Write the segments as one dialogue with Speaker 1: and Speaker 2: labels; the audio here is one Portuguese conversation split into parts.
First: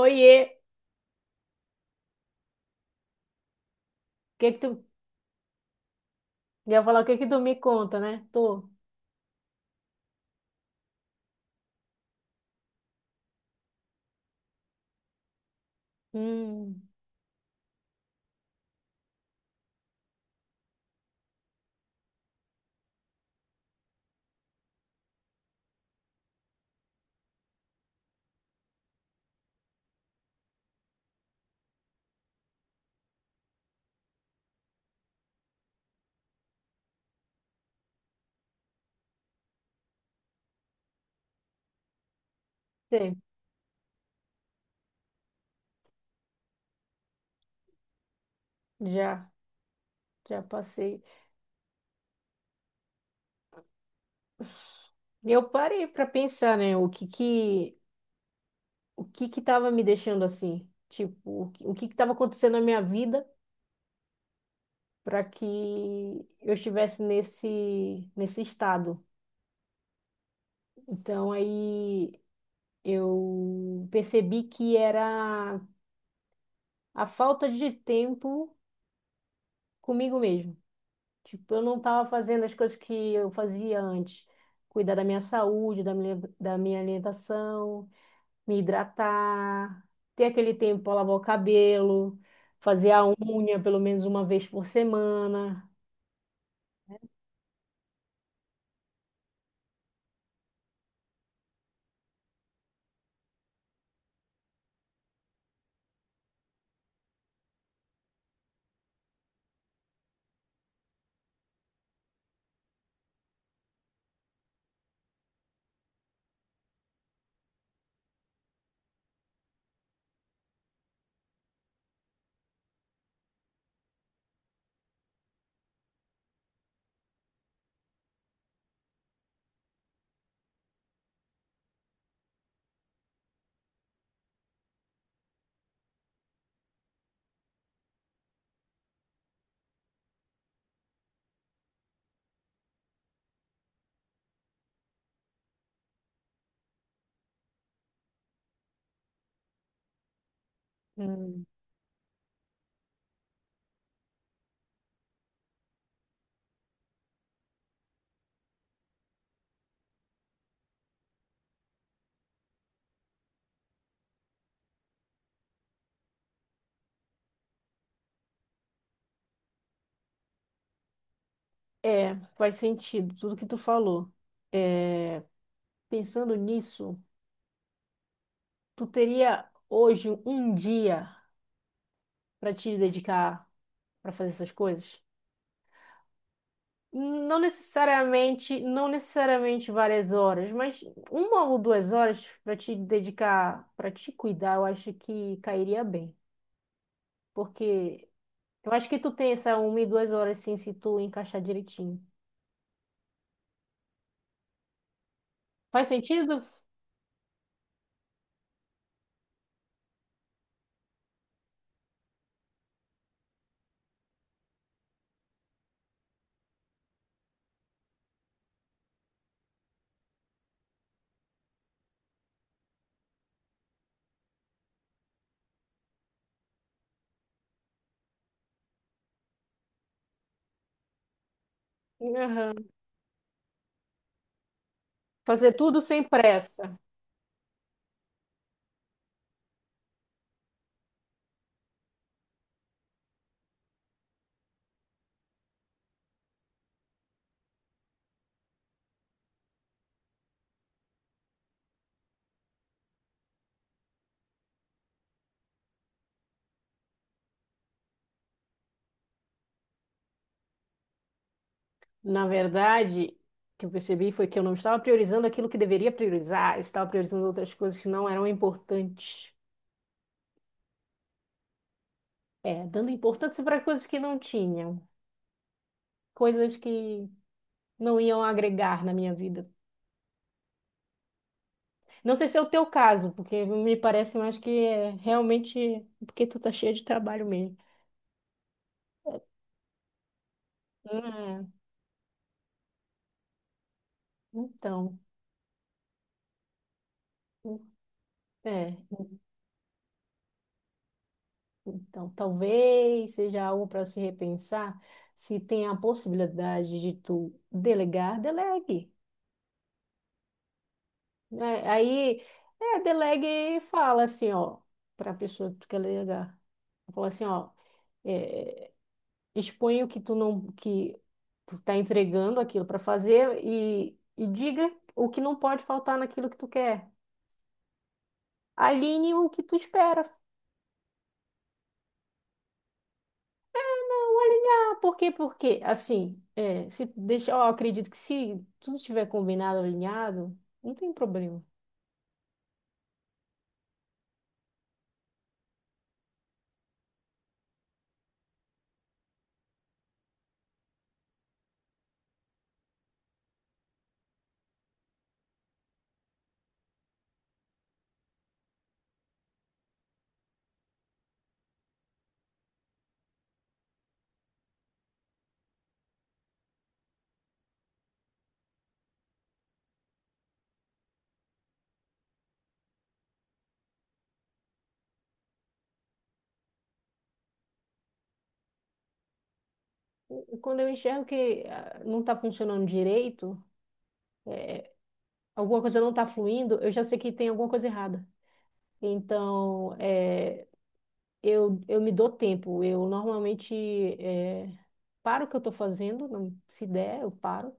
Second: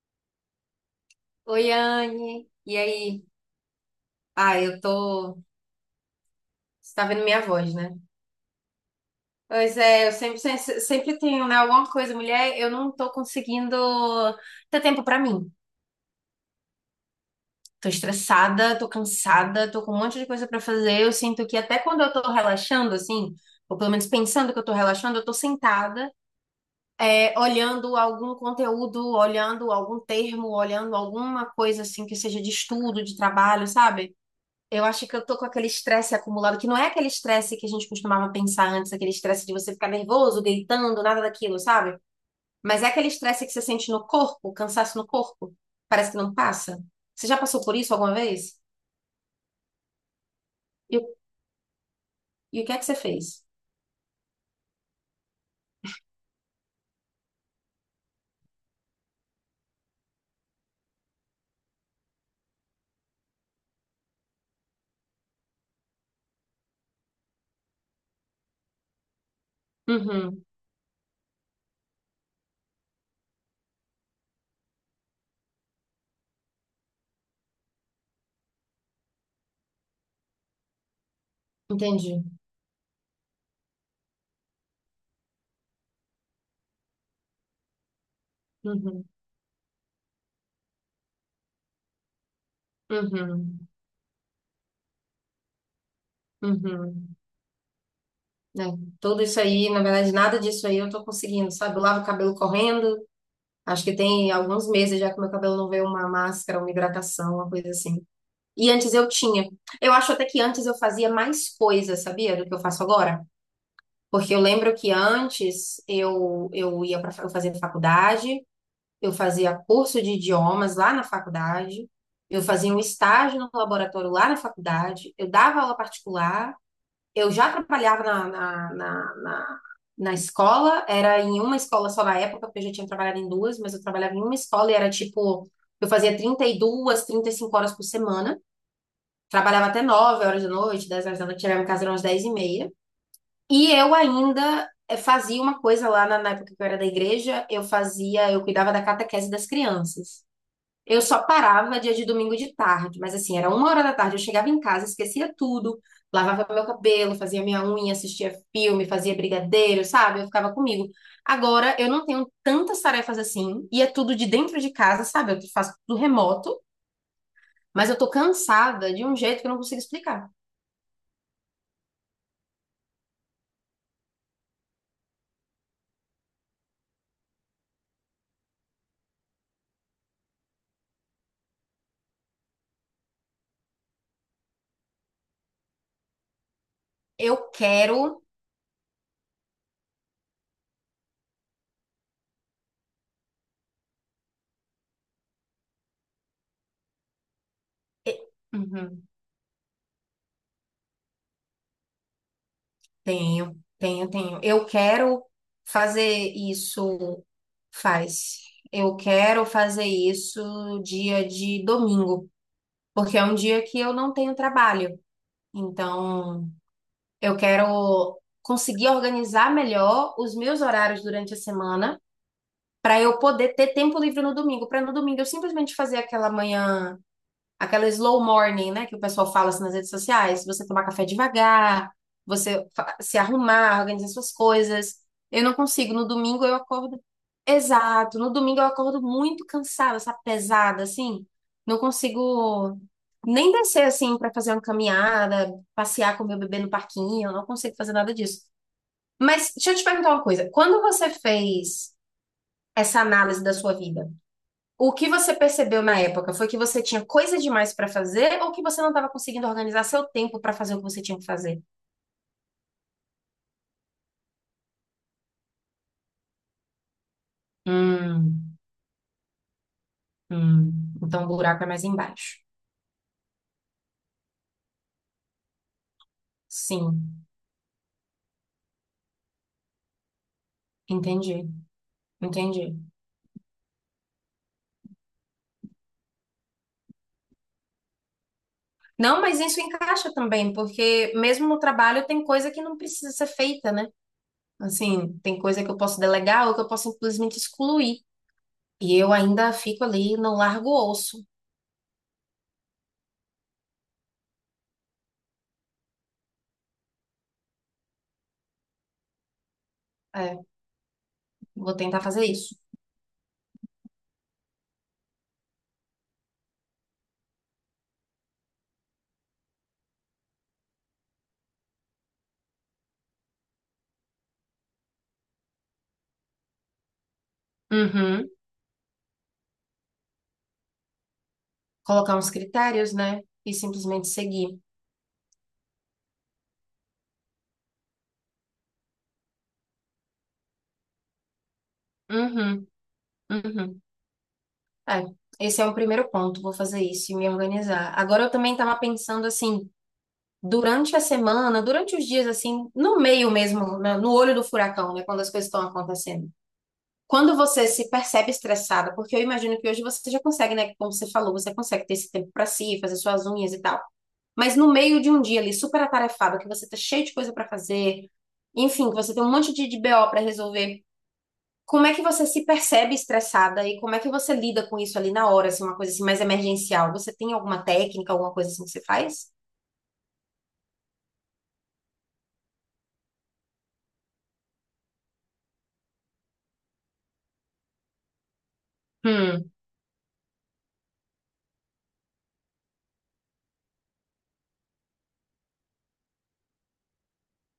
Speaker 1: Oiê,
Speaker 2: Oi, Anne. E aí? Ah,
Speaker 1: que tu
Speaker 2: eu tô.
Speaker 1: ia
Speaker 2: Você
Speaker 1: falar o
Speaker 2: tá
Speaker 1: que
Speaker 2: vendo
Speaker 1: que tu
Speaker 2: minha
Speaker 1: me
Speaker 2: voz, né?
Speaker 1: conta, né? Tô.
Speaker 2: Pois é, eu sempre, sempre, sempre tenho, né, alguma coisa, mulher. Eu não tô conseguindo ter tempo pra mim.
Speaker 1: Hum.
Speaker 2: Tô estressada, tô cansada, tô com um monte de coisa pra fazer. Eu sinto que até quando eu tô relaxando, assim, ou pelo menos pensando que eu tô relaxando, eu tô sentada, é, olhando algum conteúdo, olhando algum termo, olhando alguma coisa, assim, que seja de estudo, de trabalho, sabe? Eu acho que eu tô com aquele estresse acumulado, que não é aquele estresse que a gente costumava pensar antes, aquele estresse de você ficar nervoso, gritando, nada daquilo, sabe? Mas é aquele
Speaker 1: Sei.
Speaker 2: estresse que você sente no corpo, cansaço no corpo, parece que não passa. Você já passou por isso alguma vez?
Speaker 1: Já, já
Speaker 2: E,
Speaker 1: passei.
Speaker 2: o- e o que é que você fez?
Speaker 1: Eu parei pra pensar, né? O que que tava me deixando assim? Tipo, o que que tava acontecendo na minha vida para que eu estivesse nesse estado?
Speaker 2: Uhum,
Speaker 1: Então aí eu percebi que era a falta de tempo comigo mesmo. Tipo, eu não estava
Speaker 2: entendi.
Speaker 1: fazendo as coisas que eu fazia antes. Cuidar da minha saúde, da minha alimentação, me
Speaker 2: Uhum,
Speaker 1: hidratar, ter aquele tempo para lavar o cabelo, fazer a unha
Speaker 2: uhum,
Speaker 1: pelo menos uma vez por semana.
Speaker 2: uhum. É, tudo isso aí, na verdade, nada disso aí eu tô conseguindo, sabe? Eu lavo o cabelo correndo, acho que tem alguns meses já que meu cabelo não vê uma máscara, uma hidratação, uma coisa assim. E antes eu tinha. Eu acho até que antes eu fazia mais coisas, sabia, do que eu faço agora? Porque eu lembro que antes eu ia para eu fazia faculdade, eu fazia curso de idiomas lá na faculdade, eu fazia um estágio no laboratório lá na faculdade, eu dava aula particular, eu já trabalhava na escola, era em uma escola só na época, porque eu já tinha trabalhado em duas, mas eu trabalhava em uma escola e era tipo, eu fazia 30 32 35 horas por semana. Trabalhava até 9 horas da noite, 10 horas da noite, chegava em casa umas 10 e meia. E eu ainda fazia uma coisa lá na época que eu era da igreja, eu cuidava da catequese das crianças. Eu só
Speaker 1: Hum.
Speaker 2: parava dia de domingo de tarde, mas assim, era 1 hora da tarde, eu chegava em casa, esquecia tudo, lavava meu cabelo, fazia minha unha, assistia filme, fazia brigadeiro, sabe? Eu ficava comigo. Agora eu não tenho tantas tarefas assim, e é tudo de dentro de casa, sabe? Eu faço tudo remoto, mas eu tô cansada de um jeito que eu não consigo explicar.
Speaker 1: É, faz sentido tudo que tu falou. É, pensando nisso, tu teria hoje um dia para te dedicar para fazer essas coisas? Não
Speaker 2: Eu quero.
Speaker 1: necessariamente, não necessariamente várias horas, mas uma ou duas horas para te dedicar, para te cuidar, eu acho que cairia bem. Porque
Speaker 2: e-
Speaker 1: eu acho que
Speaker 2: Uhum,
Speaker 1: tu tem essa uma e duas horas sim, se tu encaixar direitinho.
Speaker 2: tenho, tenho, tenho. Eu quero
Speaker 1: Faz
Speaker 2: fazer
Speaker 1: sentido?
Speaker 2: isso. Faz. Eu quero fazer isso dia de domingo, porque é um dia que eu não tenho trabalho. Então, eu quero conseguir organizar melhor os meus horários durante a semana para eu poder ter tempo livre no domingo, para no domingo eu simplesmente fazer aquela slow morning, né, que o pessoal fala assim nas redes sociais, você tomar café devagar,
Speaker 1: Aham.
Speaker 2: se arrumar, organizar suas coisas. Eu
Speaker 1: Fazer
Speaker 2: não
Speaker 1: tudo
Speaker 2: consigo.
Speaker 1: sem
Speaker 2: No domingo eu
Speaker 1: pressa.
Speaker 2: acordo Exato, no domingo eu acordo muito cansada, sabe, pesada assim. Não consigo nem descer assim para fazer uma caminhada, passear com meu bebê no parquinho, eu não consigo fazer nada disso. Mas deixa eu te perguntar uma coisa, quando você fez essa análise da sua vida, o que você percebeu na época foi que você tinha coisa demais para fazer ou que você não estava conseguindo organizar seu tempo para fazer o que você tinha que fazer?
Speaker 1: Na verdade, o que eu percebi foi que eu não estava priorizando aquilo que deveria priorizar, eu estava priorizando outras coisas que não eram
Speaker 2: Hum,
Speaker 1: importantes.
Speaker 2: hum. Então o buraco é mais embaixo.
Speaker 1: É, dando importância para coisas que não tinham, coisas que
Speaker 2: Sim,
Speaker 1: não iam agregar na minha vida.
Speaker 2: entendi,
Speaker 1: Não sei se é o teu
Speaker 2: entendi.
Speaker 1: caso, porque me parece mais que é realmente porque tu tá cheia de trabalho mesmo.
Speaker 2: Não, mas isso encaixa também, porque
Speaker 1: É,
Speaker 2: mesmo no trabalho tem coisa que não precisa ser feita, né?
Speaker 1: então,
Speaker 2: Assim, tem coisa que eu posso delegar ou que eu posso simplesmente excluir.
Speaker 1: é,
Speaker 2: E eu ainda fico ali, não largo o osso.
Speaker 1: talvez seja algo para se repensar. Se tem a possibilidade de tu delegar, delegue.
Speaker 2: É,
Speaker 1: Né?
Speaker 2: vou tentar
Speaker 1: Aí,
Speaker 2: fazer isso.
Speaker 1: é, delegue e fala assim, ó, para a pessoa que tu quer delegar. Fala assim, ó, é, expõe o que tu não que tu tá entregando aquilo para fazer e diga o que não pode faltar naquilo que tu quer.
Speaker 2: Uhum.
Speaker 1: Alinhe o que tu espera.
Speaker 2: Colocar uns critérios, né? E simplesmente seguir.
Speaker 1: Ah, por quê? Porque, assim, é, se deixar, ó, acredito que se tudo estiver combinado, alinhado, não tem problema.
Speaker 2: Uhum, uhum. É, esse é um primeiro ponto, vou fazer isso e me organizar. Agora eu também estava pensando assim, durante a semana, durante os dias assim, no meio mesmo, no olho do furacão, né, quando as coisas estão acontecendo. Quando você se percebe estressada, porque eu imagino que hoje você já consegue, né, como você falou, você consegue ter esse tempo para si, fazer suas unhas e tal. Mas no meio de um dia ali super atarefado, que você tá cheio de coisa para fazer, enfim, que você tem um monte de BO para resolver. Como é que você se percebe estressada e como é que você lida com isso ali na hora, assim, uma coisa assim mais emergencial? Você tem alguma técnica, alguma coisa assim que você faz?
Speaker 1: Quando eu enxergo que ah, não está funcionando direito, alguma coisa não está fluindo, eu já sei que tem alguma coisa errada.
Speaker 2: Hum,
Speaker 1: Então, é, eu me dou tempo. Eu normalmente eh, paro o que eu estou fazendo, se der, eu paro.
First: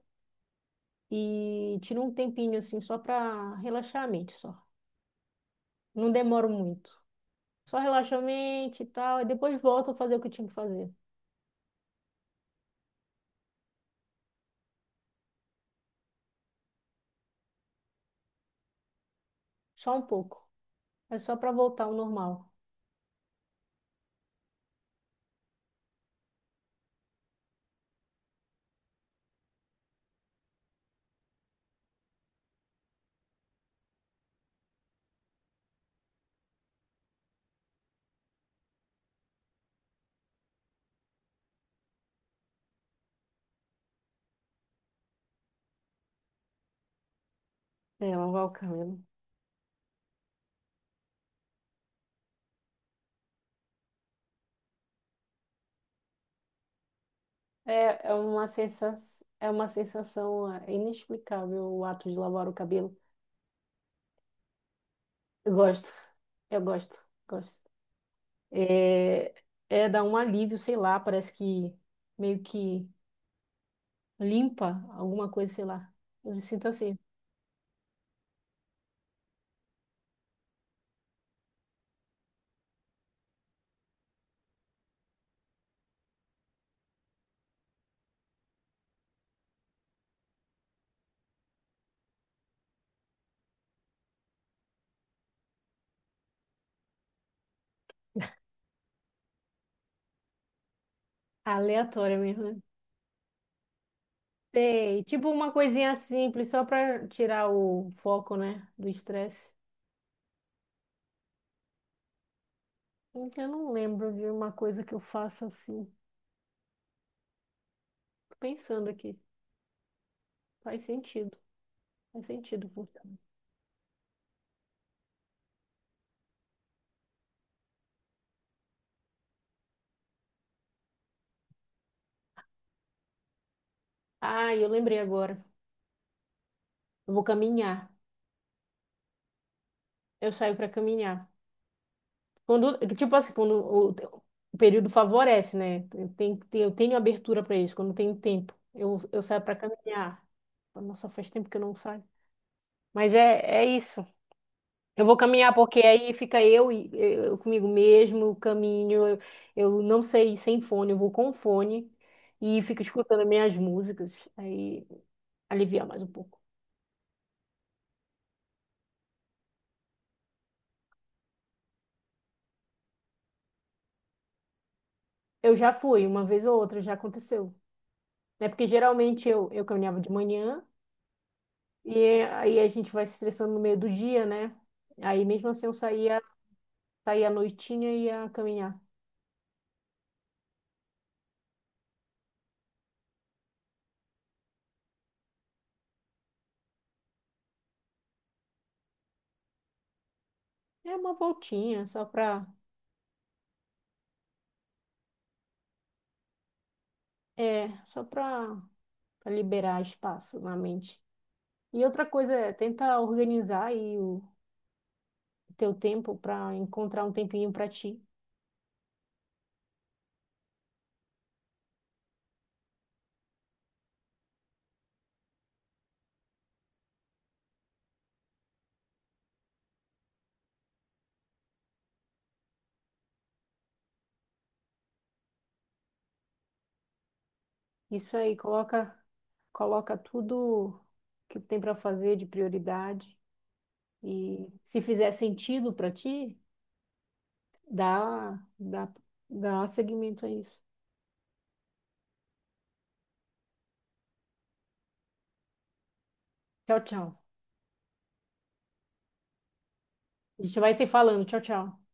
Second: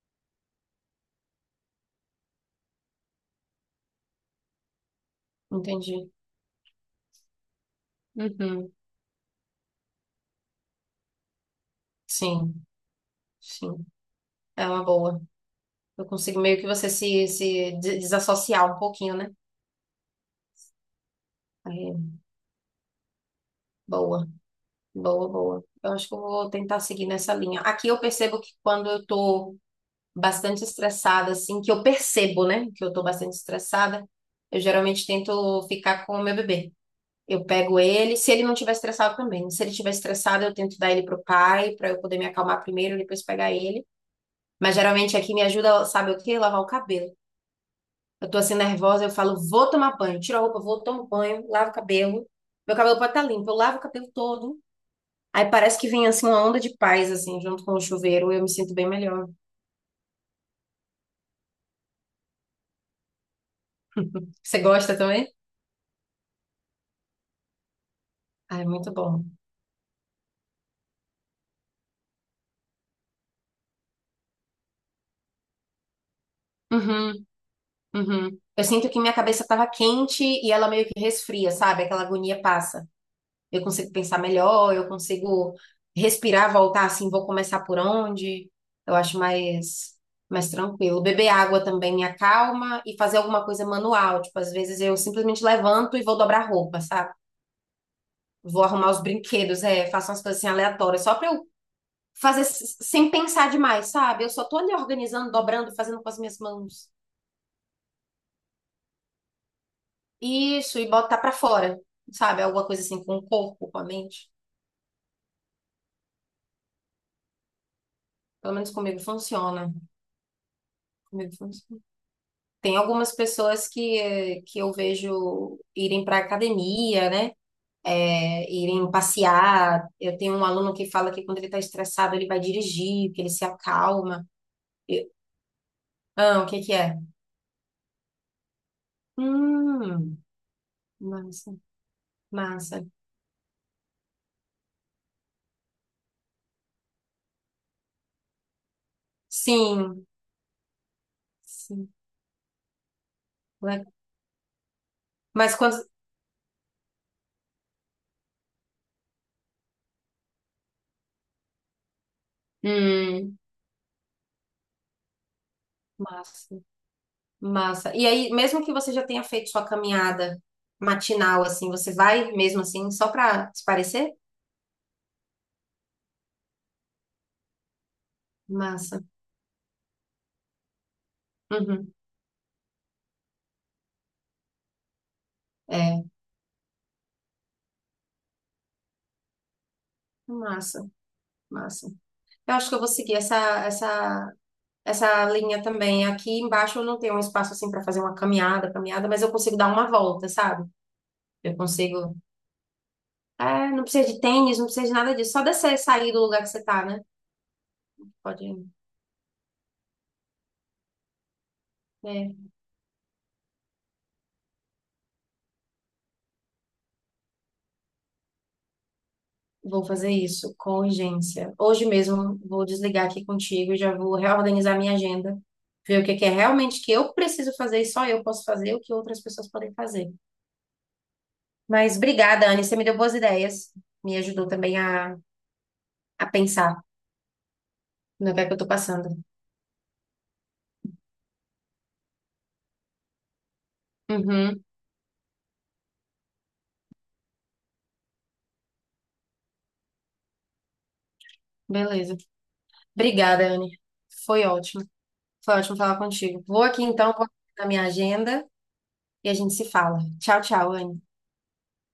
Speaker 1: E tiro um tempinho assim só para relaxar a mente, só. Não
Speaker 2: entendi.
Speaker 1: demoro muito. Só relaxo a
Speaker 2: Uhum.
Speaker 1: mente e tal. E depois volto a fazer o que eu tinha que fazer.
Speaker 2: Sim, sim. É uma boa. Eu consigo meio que você se desassociar um pouquinho, né?
Speaker 1: Só um pouco. É só para voltar
Speaker 2: Aí,
Speaker 1: ao normal.
Speaker 2: boa, boa, boa. Eu acho que eu vou tentar seguir nessa linha. Aqui eu percebo que quando eu tô bastante estressada, assim, que eu percebo, né, que eu tô bastante estressada, eu geralmente tento ficar com o meu bebê. Eu pego ele, se ele não estiver estressado também. Se ele estiver estressado, eu tento dar ele pro pai, pra eu poder me acalmar primeiro e depois pegar ele. Mas geralmente aqui me ajuda, sabe o quê? Lavar o cabelo.
Speaker 1: É,
Speaker 2: Eu tô
Speaker 1: lavar o
Speaker 2: assim
Speaker 1: cabelo
Speaker 2: nervosa, eu falo, vou tomar banho, tiro a roupa, vou, tomo banho, lavo o cabelo. Meu cabelo pode estar limpo, eu lavo o cabelo todo. Aí parece que vem assim uma onda de paz, assim, junto com o
Speaker 1: é,
Speaker 2: chuveiro, eu me sinto bem melhor.
Speaker 1: é uma sensação é, inexplicável o ato de lavar o cabelo.
Speaker 2: Você gosta também?
Speaker 1: Eu gosto. Eu gosto. Gosto.
Speaker 2: Ah, é muito bom.
Speaker 1: É, é dar um alívio, sei lá, parece que meio que limpa alguma coisa, sei lá. Eu me sinto assim,
Speaker 2: Uhum, uhum. Eu sinto que minha cabeça tava quente e ela meio que resfria, sabe? Aquela agonia passa. Eu consigo pensar melhor, eu consigo respirar, voltar assim, vou começar por onde? Eu acho mais tranquilo. Beber água também me acalma e fazer alguma coisa manual, tipo, às vezes eu simplesmente levanto e vou dobrar roupa, sabe? Vou arrumar os brinquedos, é, faço umas coisas assim aleatórias, só pra eu
Speaker 1: aleatória
Speaker 2: fazer
Speaker 1: mesmo, né?
Speaker 2: sem pensar demais, sabe? Eu só tô ali
Speaker 1: Sei, tipo
Speaker 2: organizando,
Speaker 1: uma
Speaker 2: dobrando,
Speaker 1: coisinha
Speaker 2: fazendo com as minhas
Speaker 1: simples, só
Speaker 2: mãos.
Speaker 1: para tirar o foco, né, do estresse.
Speaker 2: Isso, e botar pra fora, sabe? Alguma coisa assim com o
Speaker 1: Eu
Speaker 2: corpo,
Speaker 1: não
Speaker 2: com a
Speaker 1: lembro de
Speaker 2: mente.
Speaker 1: uma coisa que eu faça assim. Tô
Speaker 2: Pelo menos
Speaker 1: pensando
Speaker 2: comigo
Speaker 1: aqui,
Speaker 2: funciona.
Speaker 1: faz
Speaker 2: Comigo
Speaker 1: sentido,
Speaker 2: funciona.
Speaker 1: faz sentido.
Speaker 2: Tem algumas
Speaker 1: Funciona.
Speaker 2: pessoas que, que eu vejo irem para academia, né? É, irem passear. Eu tenho um aluno que fala que quando ele está estressado, ele vai dirigir, que ele se acalma.
Speaker 1: Ah, eu lembrei
Speaker 2: Eu-
Speaker 1: agora.
Speaker 2: ah, o que que é?
Speaker 1: Eu vou caminhar.
Speaker 2: Hum,
Speaker 1: Eu saio para caminhar.
Speaker 2: massa,
Speaker 1: Quando,
Speaker 2: massa.
Speaker 1: tipo assim, quando o período favorece, né? Eu tenho, eu tenho abertura para isso, quando tenho tempo. Eu saio para
Speaker 2: Sim,
Speaker 1: caminhar. Nossa, faz tempo que eu não
Speaker 2: sim.
Speaker 1: saio. Mas é, é
Speaker 2: Le-
Speaker 1: isso. Eu vou caminhar
Speaker 2: Mas quando.
Speaker 1: porque aí fica eu e eu comigo mesmo, eu caminho. Eu não sei ir sem fone, eu vou com fone e fico escutando
Speaker 2: Hum,
Speaker 1: minhas músicas. Aí alivia mais um pouco.
Speaker 2: massa, massa. E aí, mesmo que você já tenha feito sua caminhada matinal, assim, você vai mesmo assim, só para se parecer?
Speaker 1: Eu já fui, uma vez ou outra, já aconteceu. É porque
Speaker 2: Massa.
Speaker 1: geralmente eu caminhava de manhã.
Speaker 2: Uhum.
Speaker 1: E aí a gente vai se estressando no meio do dia, né? Aí mesmo assim eu
Speaker 2: É.
Speaker 1: saía, saía à noitinha e ia caminhar.
Speaker 2: Massa. Massa. Eu acho que eu vou seguir essa, essa, linha também. Aqui embaixo eu não tenho um espaço assim para fazer uma caminhada, caminhada, mas eu consigo dar uma volta, sabe?
Speaker 1: É uma
Speaker 2: Eu
Speaker 1: voltinha,
Speaker 2: consigo. É, não precisa de tênis, não precisa de nada disso. Só descer, sair do lugar que você tá, né?
Speaker 1: só pra,
Speaker 2: Pode.
Speaker 1: pra liberar espaço na mente. E outra coisa
Speaker 2: É,
Speaker 1: é, tenta organizar aí o teu tempo pra encontrar um tempinho pra ti.
Speaker 2: vou fazer isso com urgência. Hoje mesmo vou desligar aqui contigo, já vou reorganizar minha agenda, ver o que que é realmente que eu preciso fazer e só eu posso fazer, o que outras pessoas podem fazer. Mas obrigada, Anne, você me deu boas ideias, me ajudou também a pensar.
Speaker 1: Isso
Speaker 2: No
Speaker 1: aí,
Speaker 2: que é que eu tô
Speaker 1: coloca,
Speaker 2: passando.
Speaker 1: coloca tudo que tem pra fazer de prioridade. E
Speaker 2: Uhum,
Speaker 1: se fizer sentido pra ti, dá, dá, dá seguimento a isso.
Speaker 2: beleza. Obrigada, Anne. Foi ótimo. Foi ótimo falar contigo. Vou
Speaker 1: Tchau,
Speaker 2: aqui então,
Speaker 1: tchau.
Speaker 2: vou na minha agenda e a gente se fala. Tchau,
Speaker 1: A gente
Speaker 2: tchau,
Speaker 1: vai se
Speaker 2: Anne.
Speaker 1: falando. Tchau, tchau.